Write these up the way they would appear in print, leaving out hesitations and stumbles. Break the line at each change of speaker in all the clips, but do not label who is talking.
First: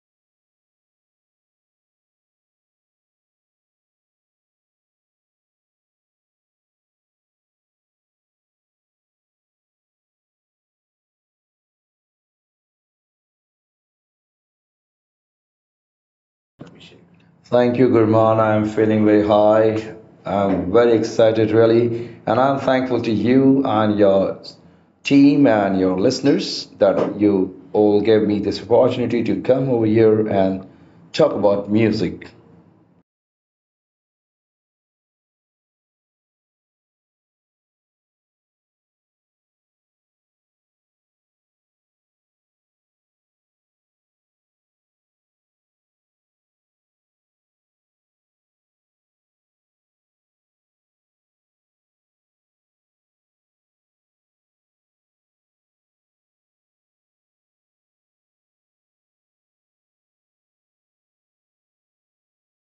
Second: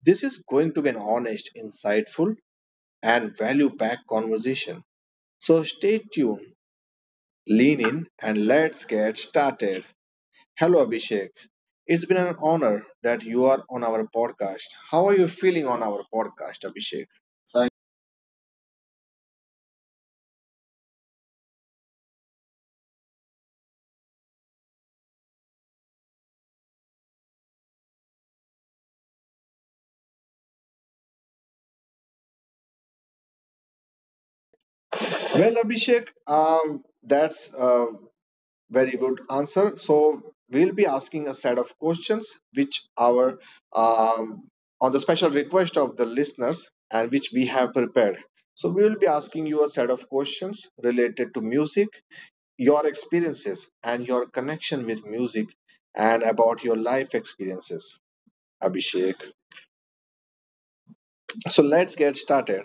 This is going to be an honest, insightful, and value packed conversation. So stay tuned, lean in, and let's get started. Hello, Abhishek. It's been an honor that you are on our podcast. How are you feeling on our podcast, Abhishek?
Thank you, Gurman. I'm feeling very high. I'm very excited, really. And I'm thankful to you and your team and your listeners that you all gave me this opportunity to come over here and talk about music.
Well, Abhishek, that's a very good answer. So we'll be asking a set of questions, which our um, on the special request of the listeners, and which we have prepared. So we will be asking you a set of questions related to music, your experiences, and your connection with music, and about your life experiences. Abhishek. So let's get started.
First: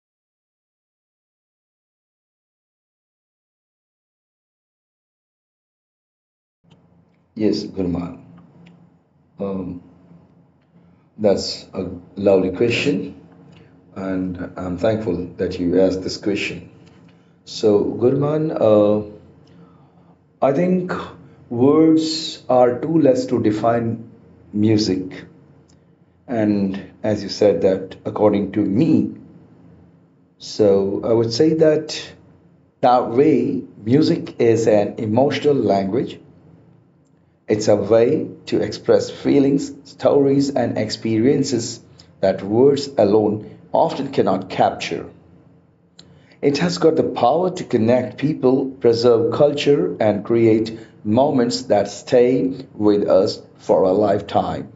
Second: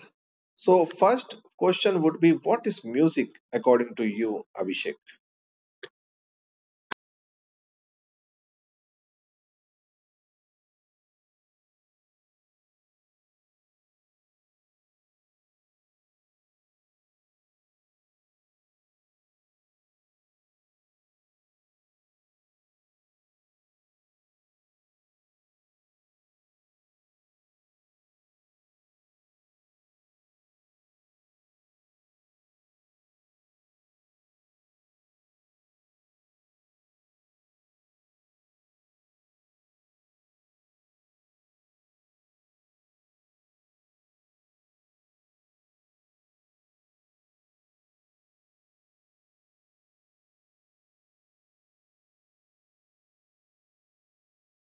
So first question would be what is music according to you, Abhishek?
Yes, Gurman, that's a lovely question. And I'm thankful that you asked this question. So, Gurman, uh, I think words are too less to define music. And as you said, that according to me, so I would say that that way, music is an emotional language. It's a way to express feelings, stories, and experiences that words alone often cannot capture. It has got the power to connect people, preserve culture, and create moments that stay with us for a lifetime.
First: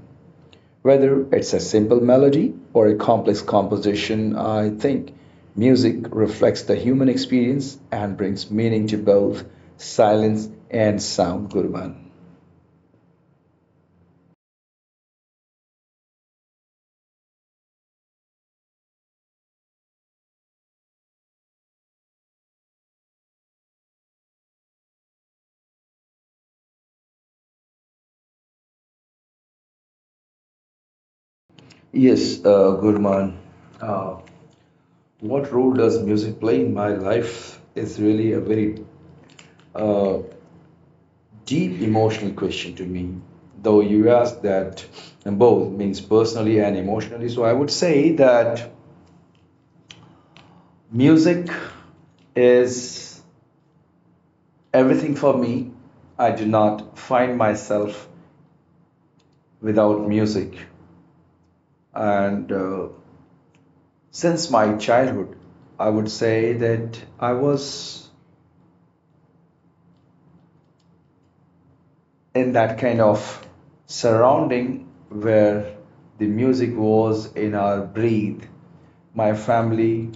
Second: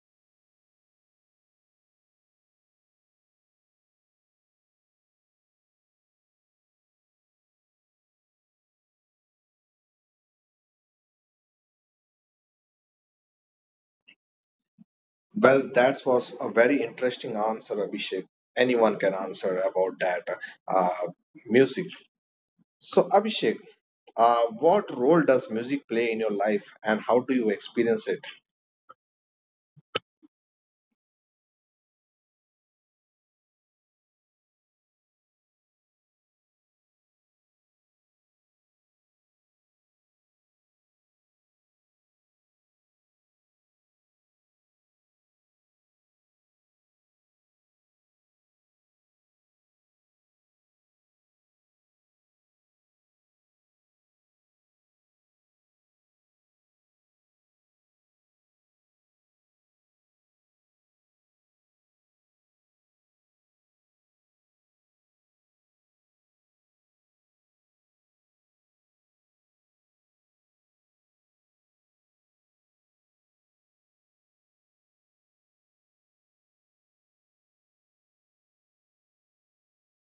Whether it's a simple melody or a complex composition, I think music reflects the human experience and brings meaning to both silence and sound, Gurman.
Well, that was a very interesting answer, Abhishek. Anyone can answer about that uh, music. So Abhishek, what role does music play in your life and how do you experience it?
Yes, Gurman, what role does music play in my life is really a very deep emotional question to me. Though you asked that, and both means personally and emotionally, so I would say that music is everything for me. I do not find myself without music. And since my childhood, I would say that I was in that kind of surrounding where the music was in our breathe. My family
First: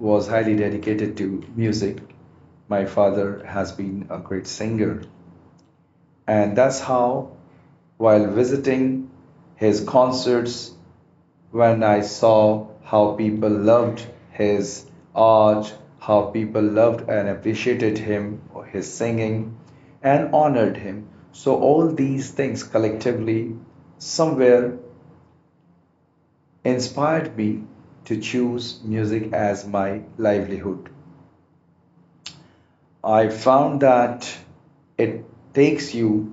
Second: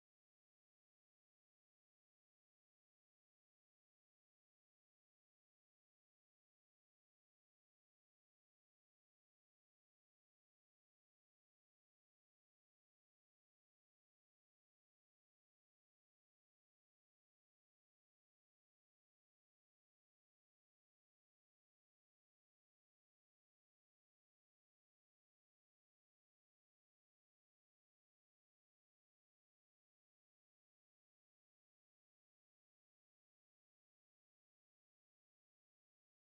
was highly dedicated to music. My father has been a great singer, and that's how, while visiting his concerts, when I saw how people loved his art, how people loved and appreciated him, his singing, and honored him. So, all these things collectively somewhere inspired me to choose music as my livelihood. I found that it takes you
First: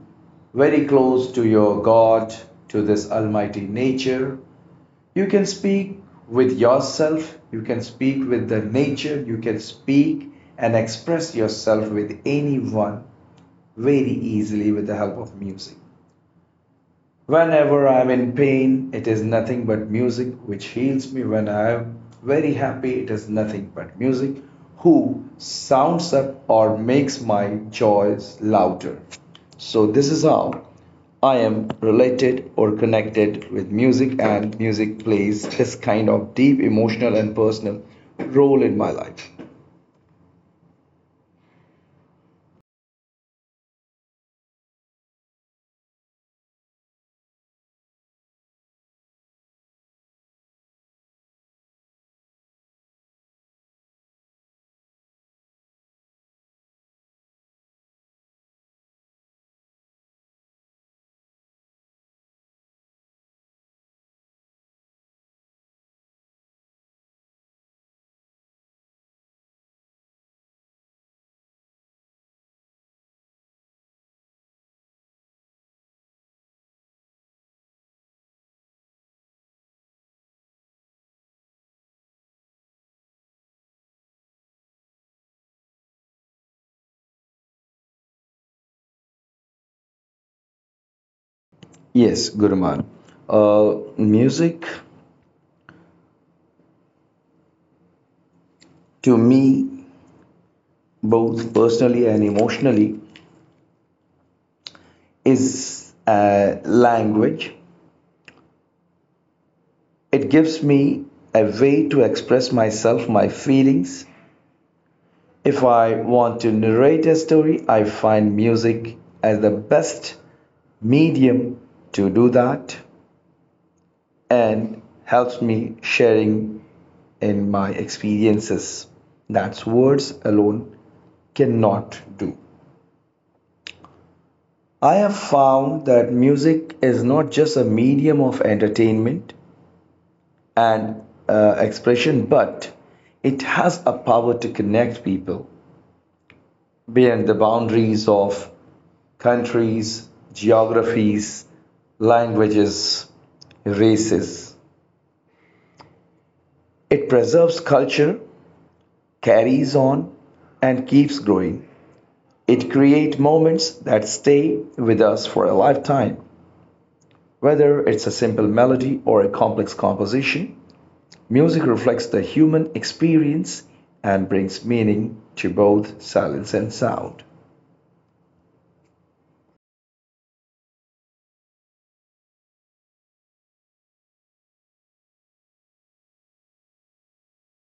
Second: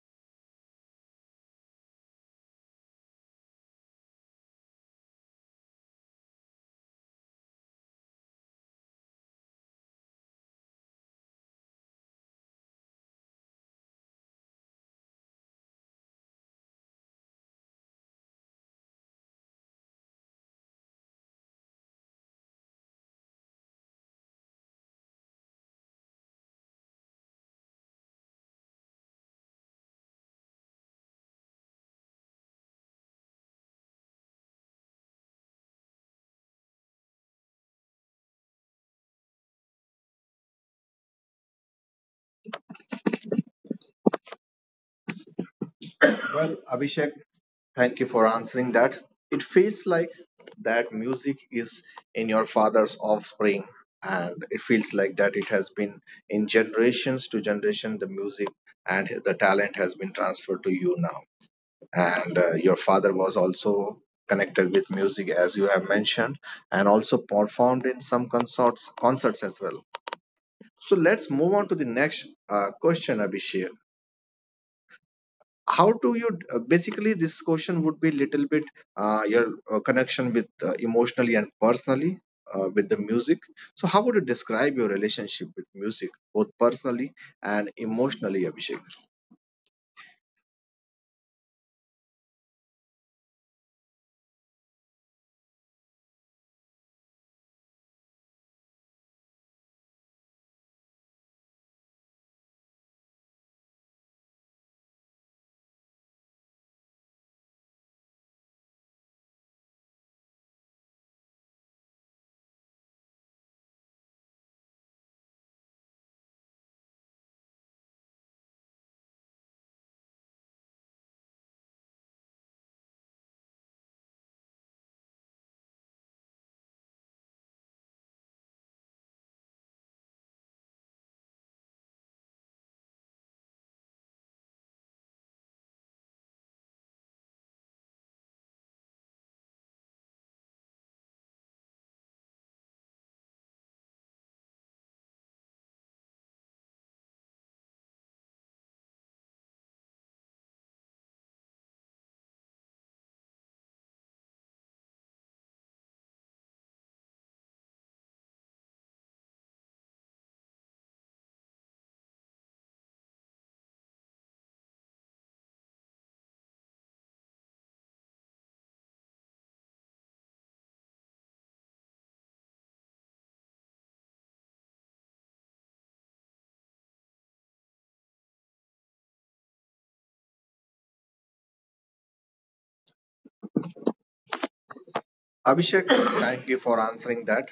very close to your God, to this almighty nature. You can speak with yourself, you can speak with the nature, you can speak and express yourself with anyone very easily with the help of music. Whenever I am in pain, it is nothing but music which heals me. When I am very happy, it is nothing but music who sounds up or makes my joys louder. So, this is how I am related or connected with music, and music plays this kind of deep emotional and personal role in my life.
Well, Abhishek, thank you for answering that. It feels like that music is in your father's offspring, and it feels like that it has been in generations to generation the music and the talent has been transferred to you now. And your father was also connected with music, as you have mentioned, and also performed in some consorts, concerts as well. So let's move on to the next question, Abhishek. How do you basically this question would be little bit your connection with emotionally and personally with the music, so how would you describe your relationship with music both personally and emotionally, Abhishek?
Yes, Guruman. Music to me, both personally and emotionally, is language. It gives me a way to express myself, my feelings. If I want to narrate a story, I find music as the best medium to do that, and helps me sharing in my experiences that words alone cannot do. I have found that music is not just a medium of entertainment, and expression, but it has a power to connect people beyond the boundaries of countries, geographies, languages, races. It preserves culture, carries on, and keeps growing. It creates moments that stay with us for a lifetime, whether it's a simple melody or a complex composition. Music reflects the human experience and brings meaning to both silence and sound.
Abhishek, thank you for answering that.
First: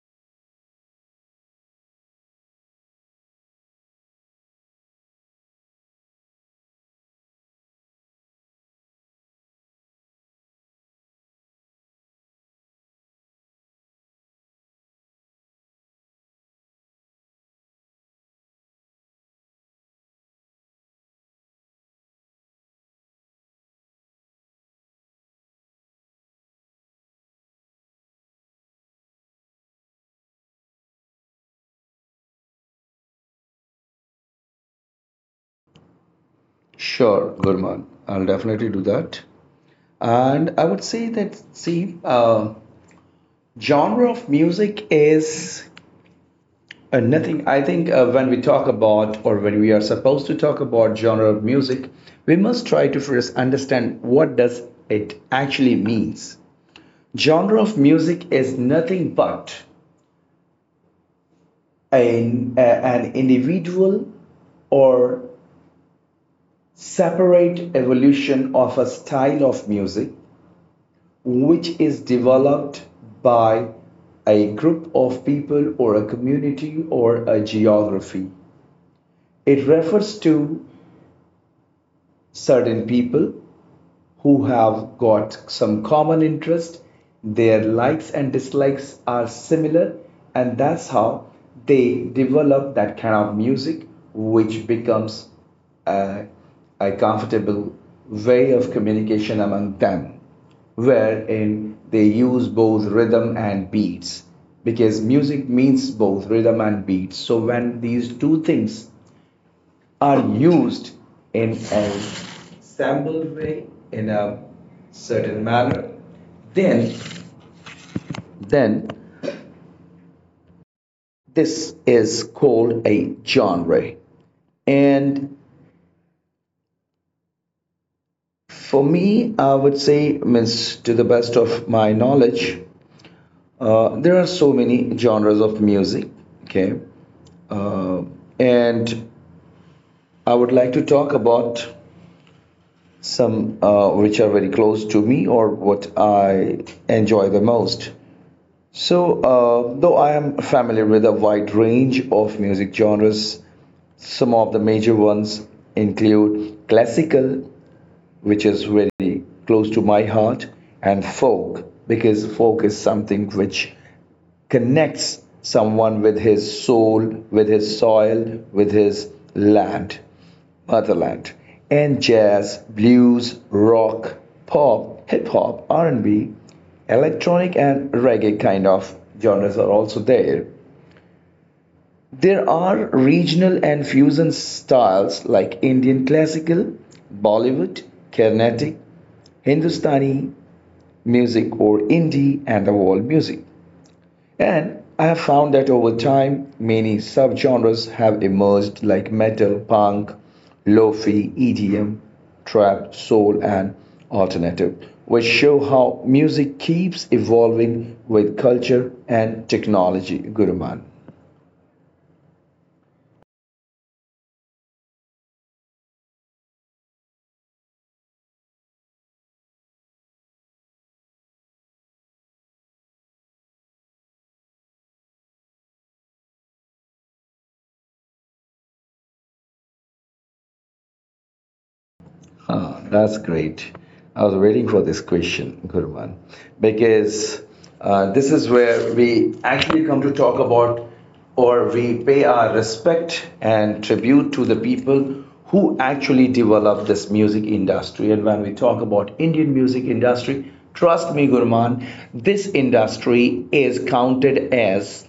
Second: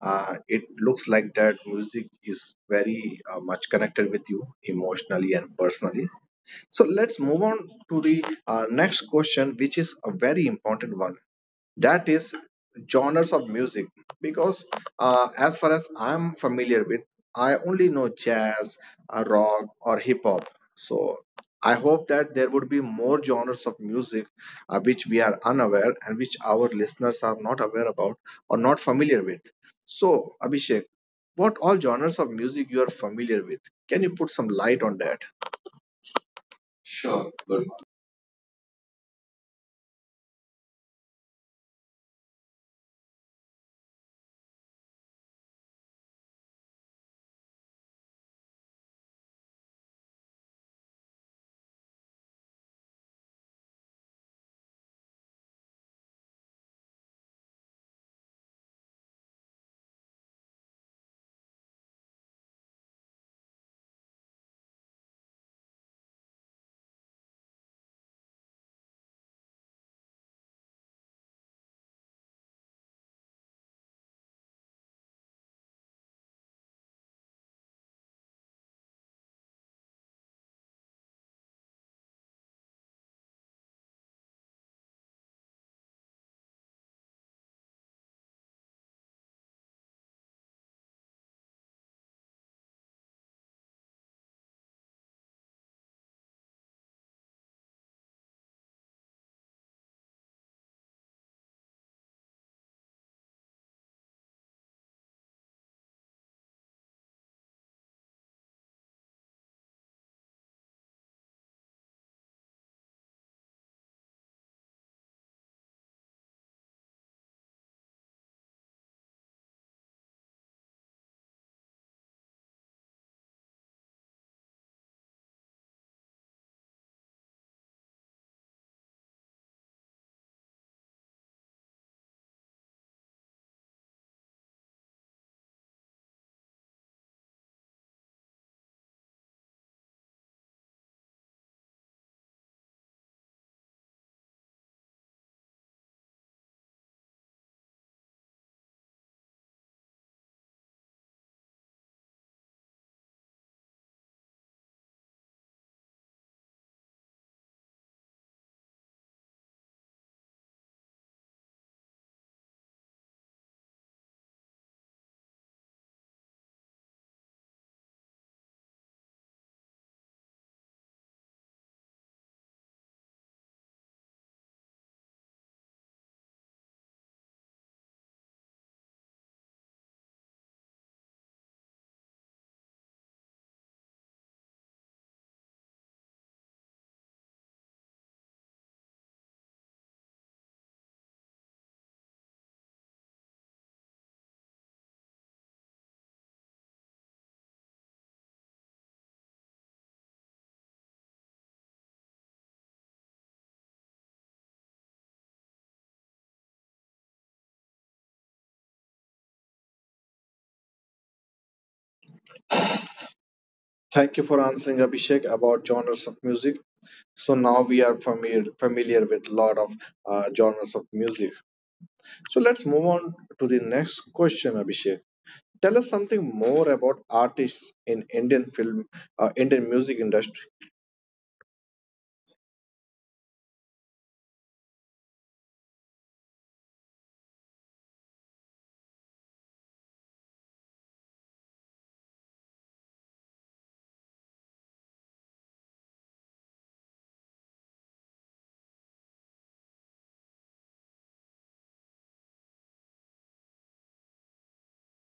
It looks like that music is very much connected with you emotionally and personally. So let's move on to the next question, which is a very important one. That is genres of music, because as far as I'm familiar with, I only know jazz, rock or hip hop. So I hope that there would be more genres of music which we are unaware and which our listeners are not aware about or not familiar with. So Abhishek, what all genres of music you are familiar with? Can you put some light on that?
Sure,
Sure, good.
Gurman, I'll definitely do that. And I would say that, see, genre of music is nothing. I think when we talk about, or when we are supposed to talk about genre of music, we must try to first understand what does it actually means. Genre of music is nothing but an individual or separate evolution of a style of music which is developed by a group of people or a community or a geography. It refers to certain people who have got some common interest, their likes and dislikes are similar, and that's how they develop that kind of music, which becomes a, a comfortable way of communication among them, wherein they use both rhythm and beats because music means both rhythm and beats. So when these two things are used in a sample way in a certain manner, then then this is called a genre. And for me, I would say, means to the best of my knowledge, there are so many genres of music. Okay, uh, and I would like to talk about some which are very close to me or what I enjoy the most. So, though I am familiar with a wide range of music genres, some of the major ones include classical, which is very close to my heart, and folk, because folk is something which connects someone with his soul, with his soil, with his land, motherland. And jazz, blues, rock, pop, hip hop, R&B, electronic and reggae kind of genres are also there. There are regional and fusion styles like Indian classical, Bollywood, Carnatic, Hindustani music, or indie and the world music. And I have found that over time, many subgenres have emerged like metal, punk, lo-fi, EDM, trap, soul, and alternative, which show how music keeps evolving with culture and technology, Guruman.
Thank you for answering, Abhishek, about genres of music. So now we are familiar with a lot of genres of music. So let's move on to the next question, Abhishek. Tell us something more about artists in Indian film, Indian music industry.
Oh, that's great. I was waiting for this question, Gurman, because this is where we actually come to talk about, or we pay our respect and tribute to the people who actually developed this music industry. And when we talk about Indian music industry, trust me, Gurman, this industry is counted as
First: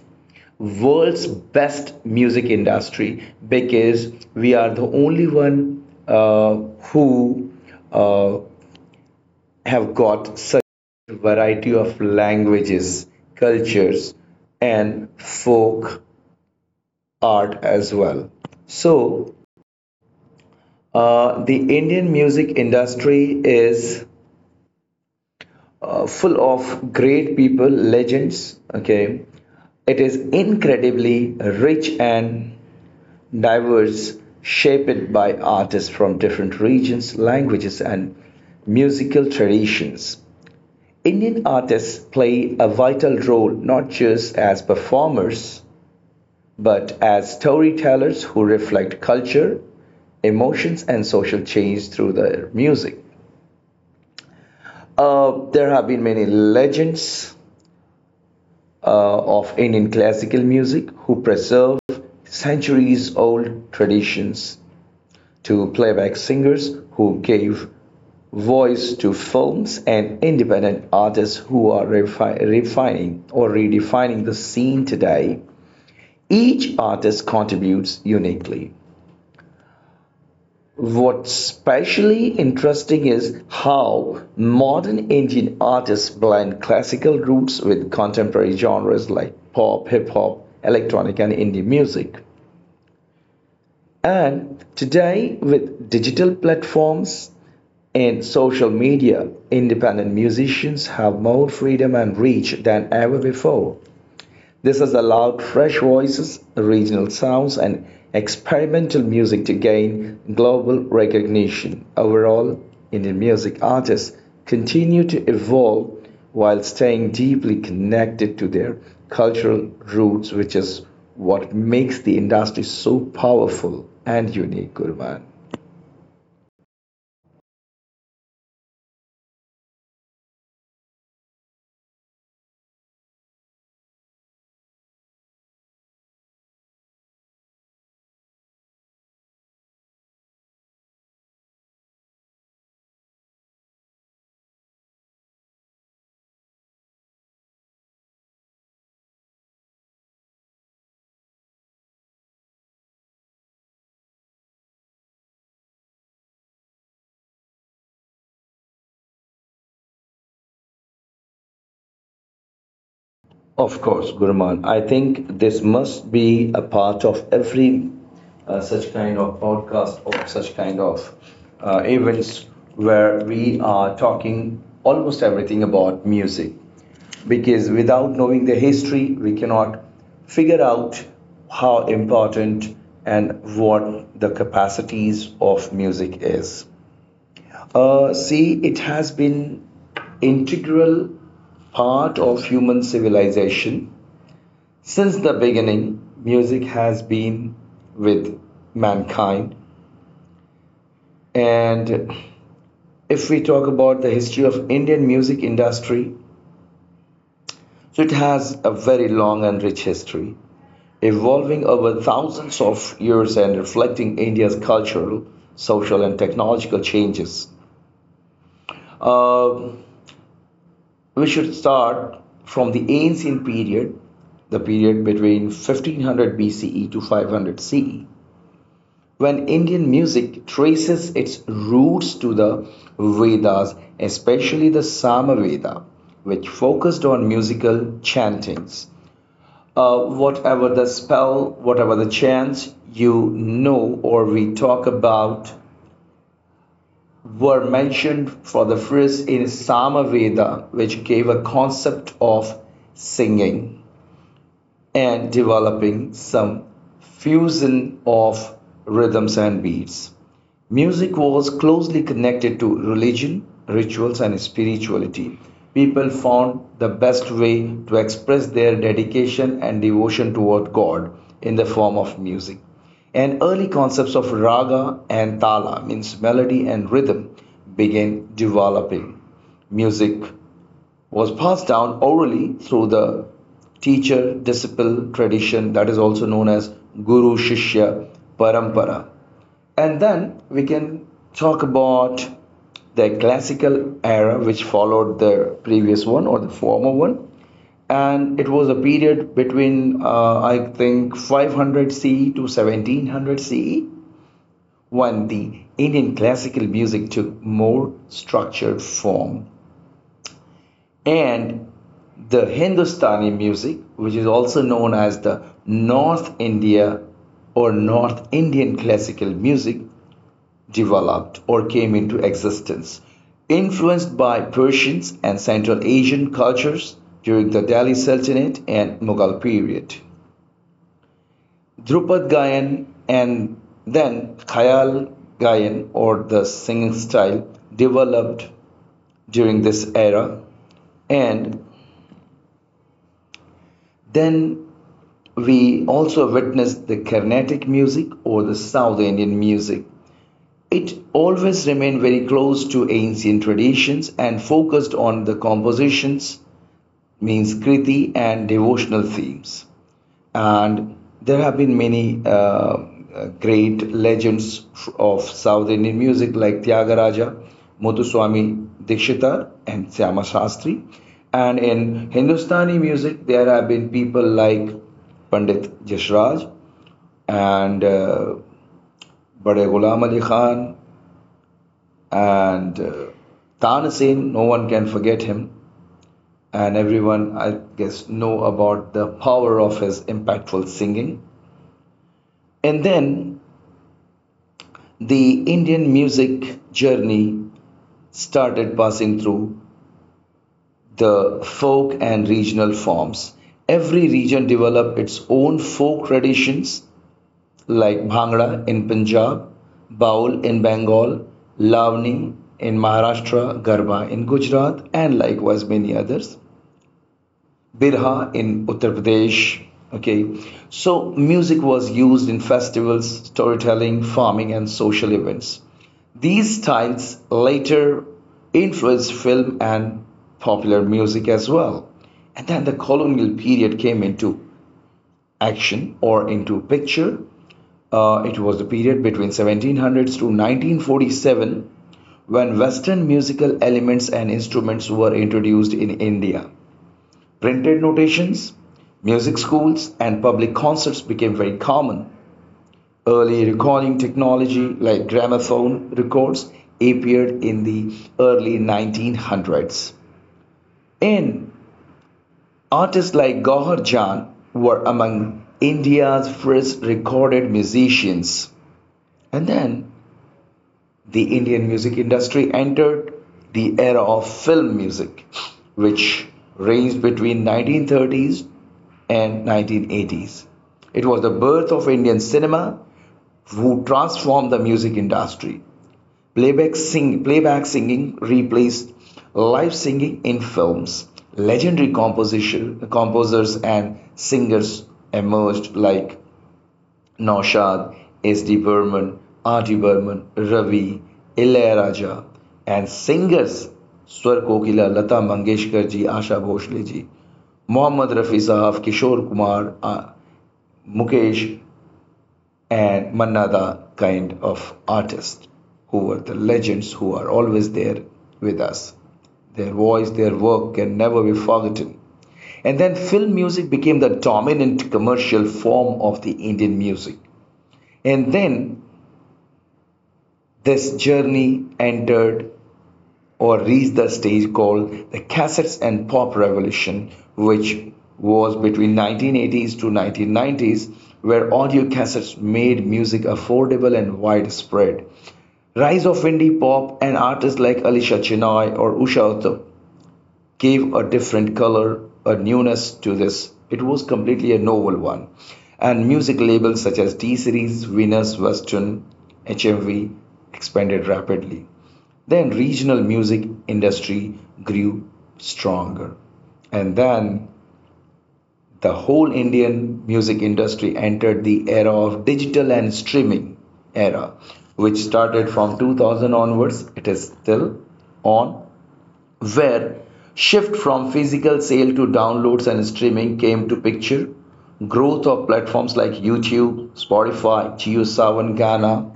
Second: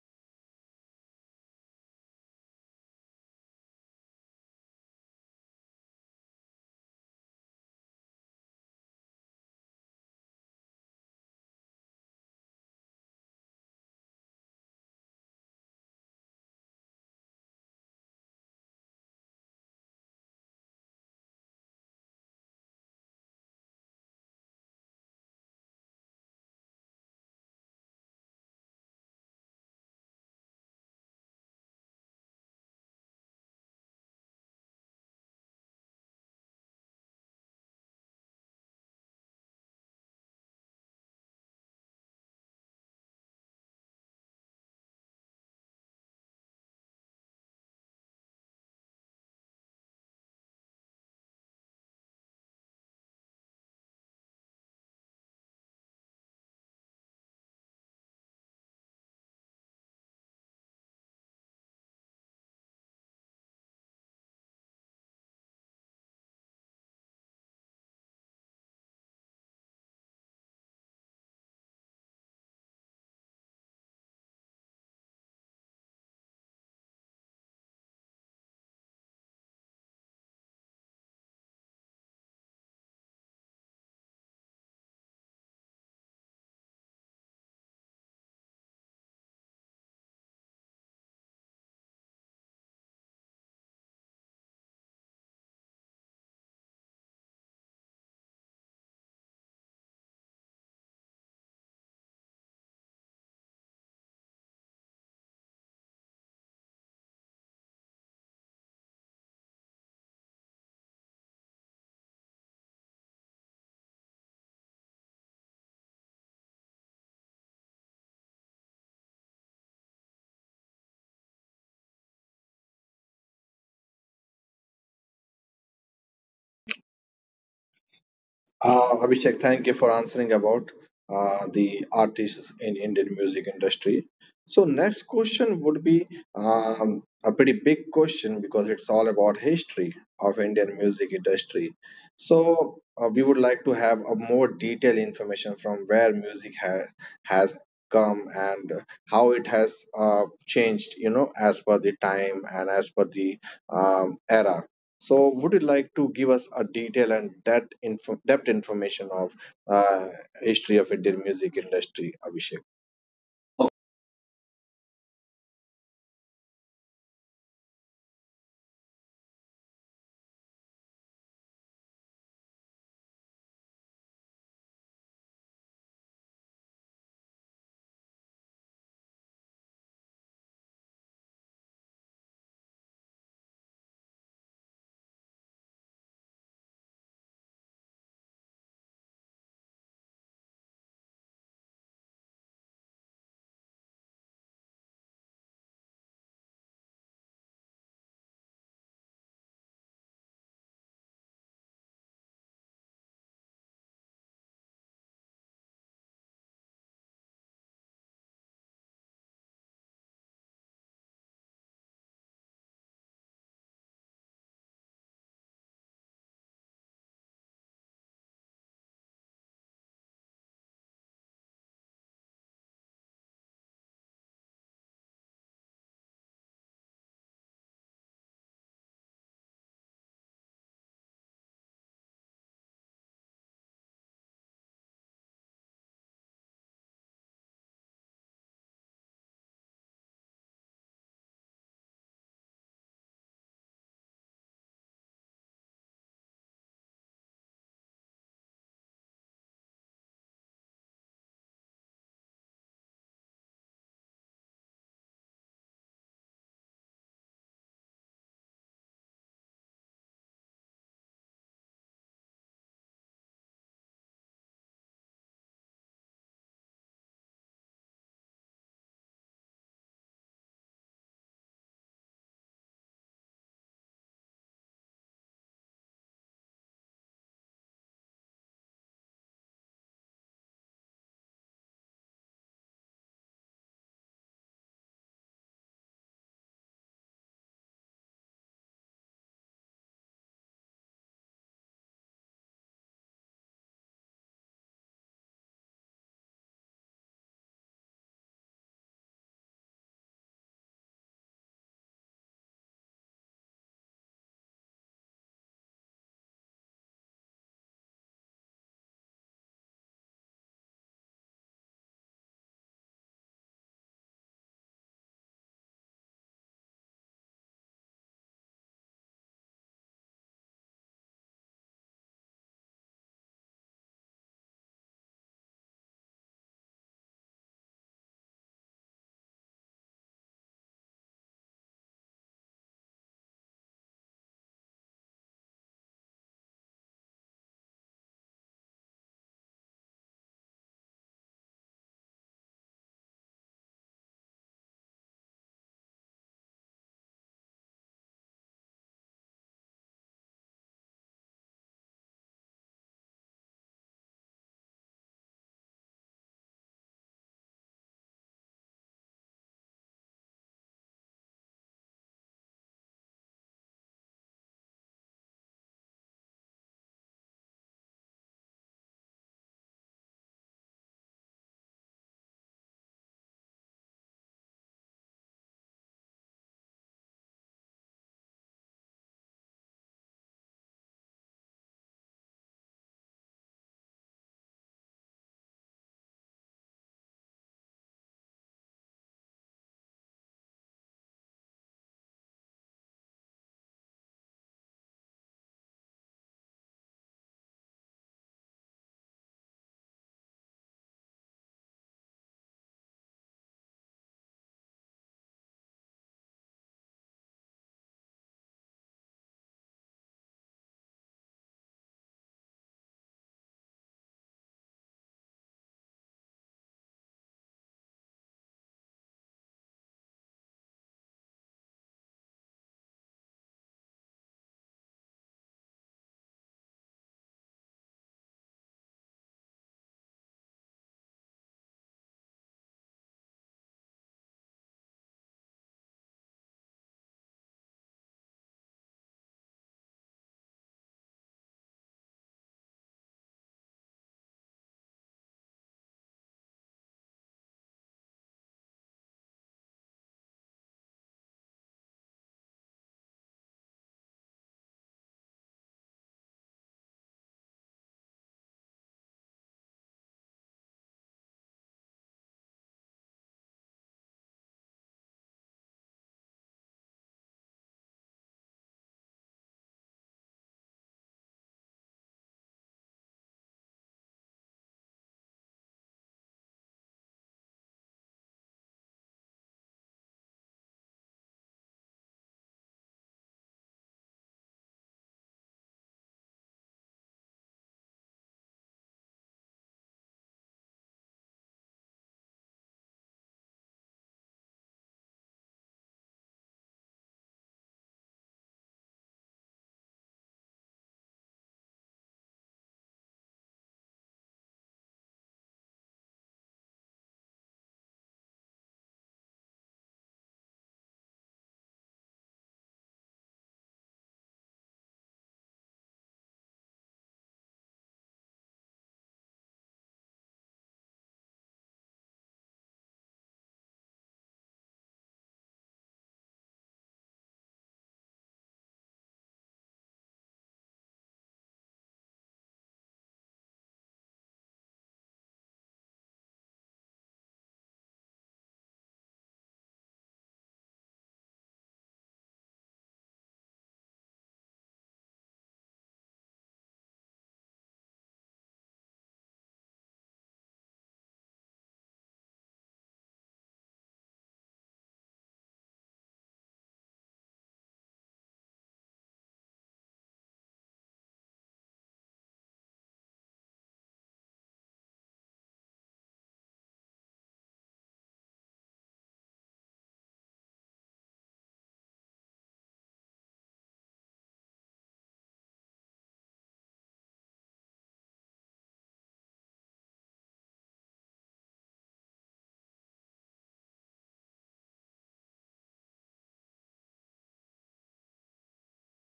world's best music industry because we are the only one uh, who uh, have got such a variety of languages, cultures, and folk art as well. So, the Indian music industry is full of great people, legends. Okay, it is incredibly rich and diverse, shaped by artists from different regions, languages, and musical traditions. Indian artists play a vital role not just as performers but as storytellers who reflect culture, emotions, and social change through their music. There have been many legends of Indian classical music who preserve centuries old traditions, to playback singers who gave voice to films, and independent artists who are refining or redefining the scene today. Each artist contributes uniquely. What's especially interesting is how modern Indian artists blend classical roots with contemporary genres like pop, hip hop, electronic, and indie music. And today, with digital platforms, in social media, independent musicians have more freedom and reach than ever before. This has allowed fresh voices, regional sounds, and experimental music to gain global recognition. Overall, Indian music artists continue to evolve while staying deeply connected to their cultural roots, which is what makes the industry so powerful and unique, Gurman.
Abhishek, thank you for answering about the artists in Indian music industry. So next question would be a pretty big question, because it's all about history of Indian music industry. So we would like to have a more detailed information from where music has come and how it has changed, you know, as per the time and as per the era. So, would you like to give us a detail and that info, depth information of uh, history of Indian music industry, Abhishek?
Of course, Gurman. I think this must be a part of every such kind of podcast or such kind of events where we are talking almost everything about music. Because without knowing the history, we cannot figure out how important and what the capacities of music is. See, it has been integral part of human civilization. Since the beginning, music has been with mankind. And if we talk about the history of Indian music industry, so it has a very long and rich history, evolving over thousands of years and reflecting India's cultural, social, and technological changes. Uh, we should start from the ancient period, the period between 1500 BCE to 500 CE, when Indian music traces its roots to the Vedas, especially the Samaveda, which focused on musical chantings. Whatever the spell, whatever the chants you know or we talk about, were mentioned for the first in Samaveda, which gave a concept of singing and developing some fusion of rhythms and beats. Music was closely connected to religion, rituals, and spirituality. People found the best way to express their dedication and devotion toward God in the form of music. And early concepts of raga and tala, means melody and rhythm, began developing. Music was passed down orally through the teacher disciple tradition, that is also known as guru shishya parampara. And then we can talk about the classical era, which followed the previous one or the former one, and it was a period between I think 500 CE to 1700 CE, when the Indian classical music took more structured form, and the Hindustani music, which is also known as the North India or North Indian classical music, developed or came into existence. Influenced by Persians and Central Asian cultures during the Delhi Sultanate and Mughal period. Dhrupad Gayan and then Khayal Gayan, or the singing style, developed during this era. And then we also witnessed the Carnatic music or the South Indian music. It always remained very close to ancient traditions and focused on the compositions, means kriti, and devotional themes. And there have been many great legends of South Indian music like Tyagaraja, Muthuswami Dikshitar, and Syama Shastri. And in Hindustani music, there have been people like Pandit Jasraj, and Bade Ghulam Ali Khan, and Tanasen. No one can forget him. And everyone, I guess, know about the power of his impactful singing. And then the Indian music journey started passing through the folk and regional forms. Every region developed its own folk traditions like Bhangra in Punjab, Baul in Bengal, Lavani in Maharashtra, Garba in Gujarat, and likewise many others. Birha in Uttar Pradesh. Okay, so music was used in festivals, storytelling, farming, and social events. These styles later influenced film and popular music as well. And then the colonial period came into action or into picture. It was the period between 1700s to 1947 when Western musical elements and instruments were introduced in India. Printed notations, music schools, and public concerts became very common. Early recording technology like gramophone records appeared in the early 1900s. And artists like Gauhar Jan were among India's first recorded musicians. And then the Indian music industry entered the era of film music, which ranged between 1930s and 1980s. It was the birth of Indian cinema, who transformed the music industry. Playback singing replaced live singing in films. Legendary composers and singers emerged like Naushad, S.D. Burman, R.T. Burman, Ravi, Ilayaraja, and singers Swar Kokila, Lata Mangeshkar ji, Asha Bhosle ji, Mohammad Rafi Sahab, Kishore Kumar, Mukesh, and Manna Da kind of artists who were the legends who are always there with us. Their voice, their work can never be forgotten. And then film music became the dominant commercial form of the Indian music. And then this journey entered or reached the stage called the Cassettes and Pop Revolution, which was between 1980s to 1990s, where audio cassettes made music affordable and widespread. Rise of indie pop and artists like Alisha Chinoy or Usha Uttam gave a different color, a newness to this. It was completely a novel one. And music labels such as T Series, Venus, Western, HMV expanded rapidly. Then regional music industry grew stronger. And then the whole Indian music industry entered the era of digital and streaming era, which started from 2000 onwards. It is still on, where shift from physical sale to downloads and streaming came to picture. Growth of platforms like YouTube, Spotify, JioSaavn, Ghana,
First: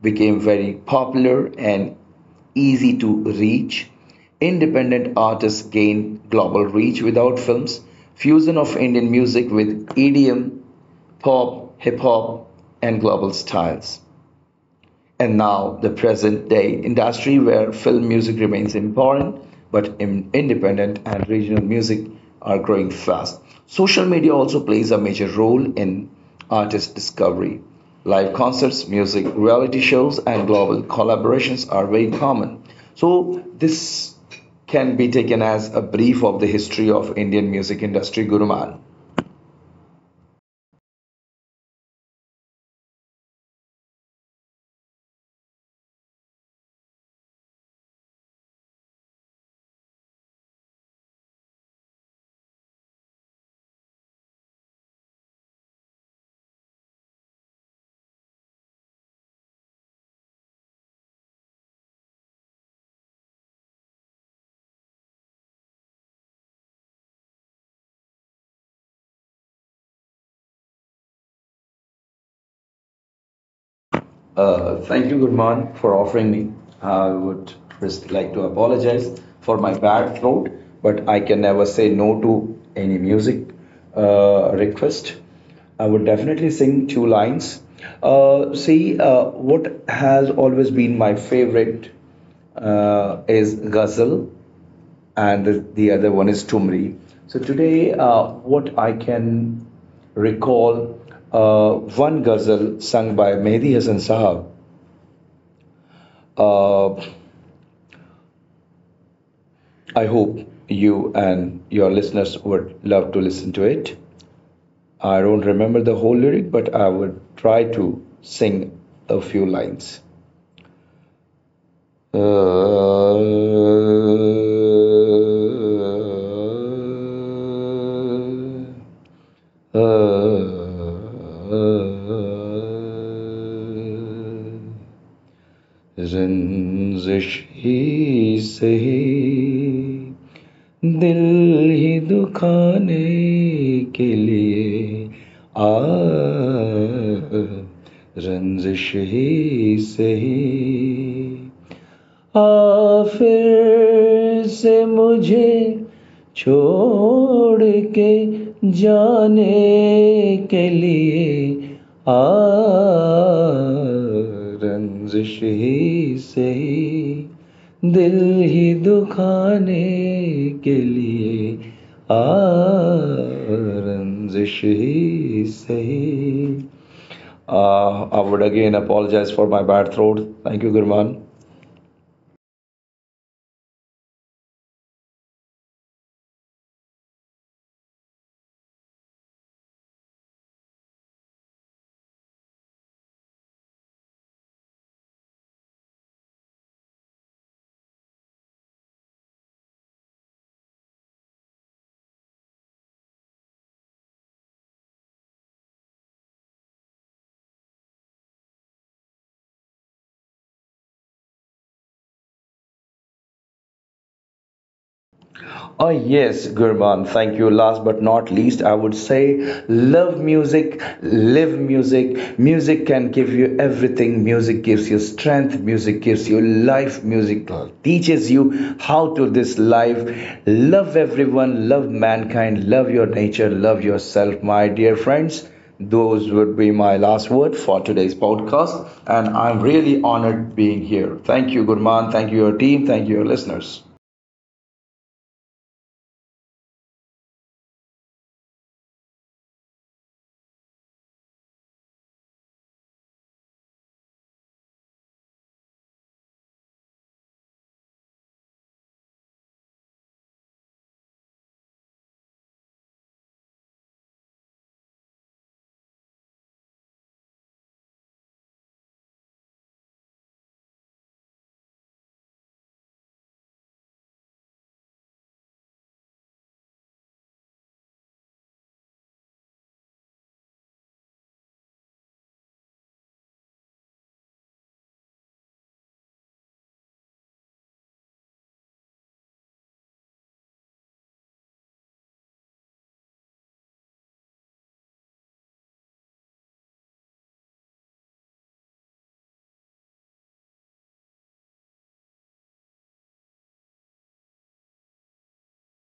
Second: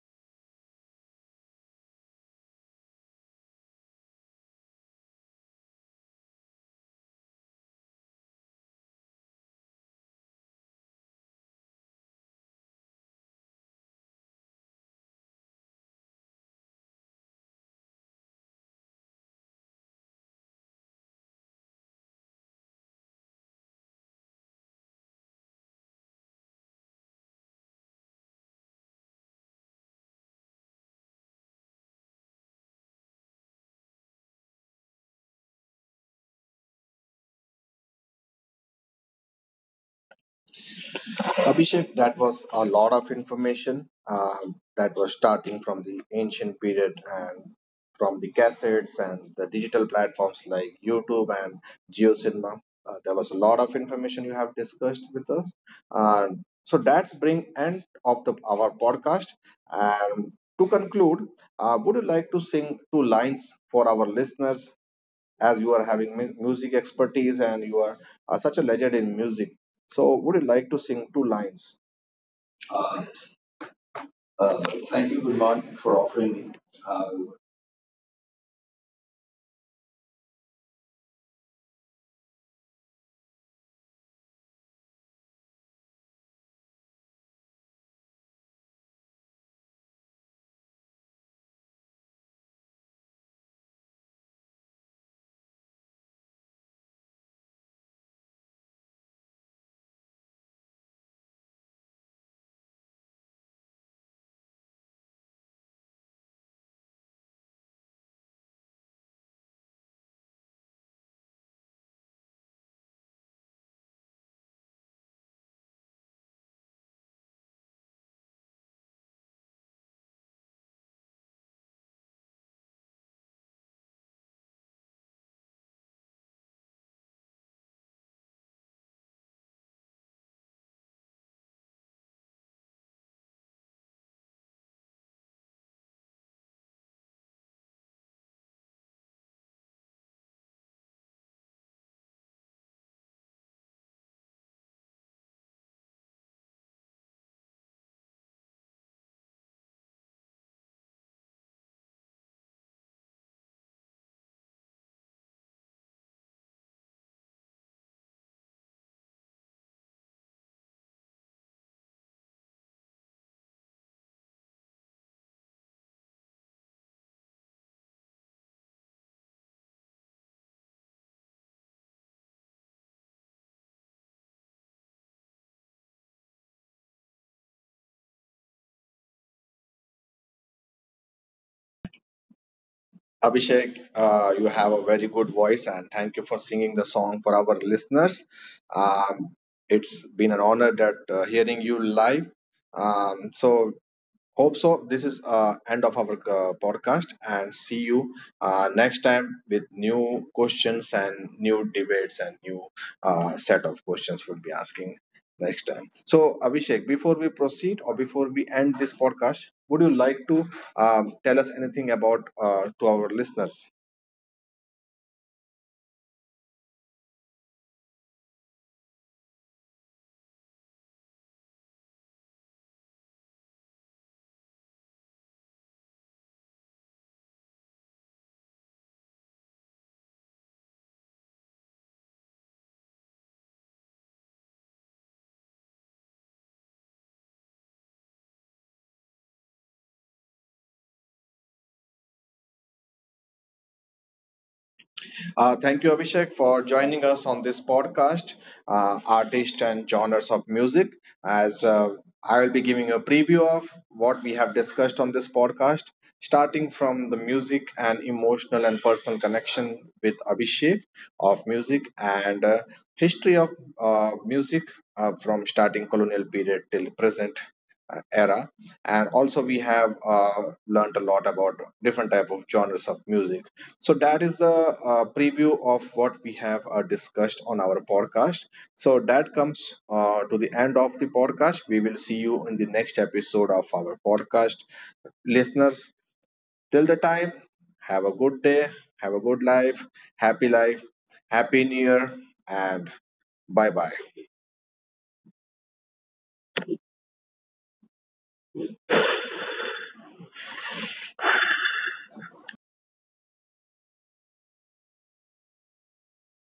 became very popular and easy to reach. Independent artists gained global reach without films. Fusion of Indian music with EDM, pop, hip hop, and global styles, and now the present day industry where film music remains important, but independent and regional music are growing fast. Social media also plays a major role in artist discovery. Live concerts, music reality shows, and global collaborations are very common. So this can be taken as a brief of the history of Indian music industry, Guruman.
Abhishek, that was a lot of information. That was starting from the ancient period and from the cassettes and the digital platforms like YouTube and GeoCinema. There was a lot of information you have discussed with us. So that's bring end of the our podcast. And to conclude, would you like to sing two lines for our listeners, as you are having music expertise and you are such a legend in music? So would you like to sing two lines? Uh, uh,
Thank
thank
you,
you, good Lord,
Gurman, for
for
offering
offering me.
me. I
Uh,
would just like to apologize for my bad throat, but I can never say no to any music request. I would definitely sing two lines. See, what has always been my favorite is ghazal, and the other one is tumri. So today, what I can recall one ghazal sung by Mehdi Hasan Sahab. uh, I hope you and your listeners would love to listen to it. I don't remember the whole lyric, but I would try to sing a few lines. Uh, uh, uh, uh, Zinzish he say दिल ही दुखाने के लिए आ रंजिश ही सही आफिर से मुझे छोड़ के जाने के लिए आरंजिष ही सेही दिल ही दुखाने के लिए आरंजिष ही सेही. I would again apologize for my bad throat. Thank you, Guru Man.
Abhishek, you have a very good voice, and thank you for singing the song for our listeners. Um, it's been an honor that hearing you live. So hope so. This is end of our podcast, and see you next time with new questions and new debates and new set of questions we'll be asking next time. So, Abhishek, before we proceed or before we end this podcast, would you like to tell us anything about to our listeners?
Oh, yes, Gurman, thank you. Last but not least, I would say love music, live music. Music can give you everything. Music gives you strength, music gives you life, music teaches you how to this life. Love everyone, love mankind, love your nature, love yourself, my dear friends. Those would be my last word for today's podcast, and I'm really honored being here. Thank you, Gurman. Thank you, your team. Thank you, your listeners.
Thank you, Abhishek, for joining us on this podcast, Artist and Genres of Music. As I will be giving a preview of what we have discussed on this podcast, starting from the music and emotional and personal connection with Abhishek of music and history of music from starting colonial period till present era, and also we have learned a lot about different type of genres of music. So that is the preview of what we have discussed on our podcast. So that comes to the end of the podcast. We will see you in the next episode of our podcast. Listeners, till the time, have a good day, have a good life, happy new year, and bye bye.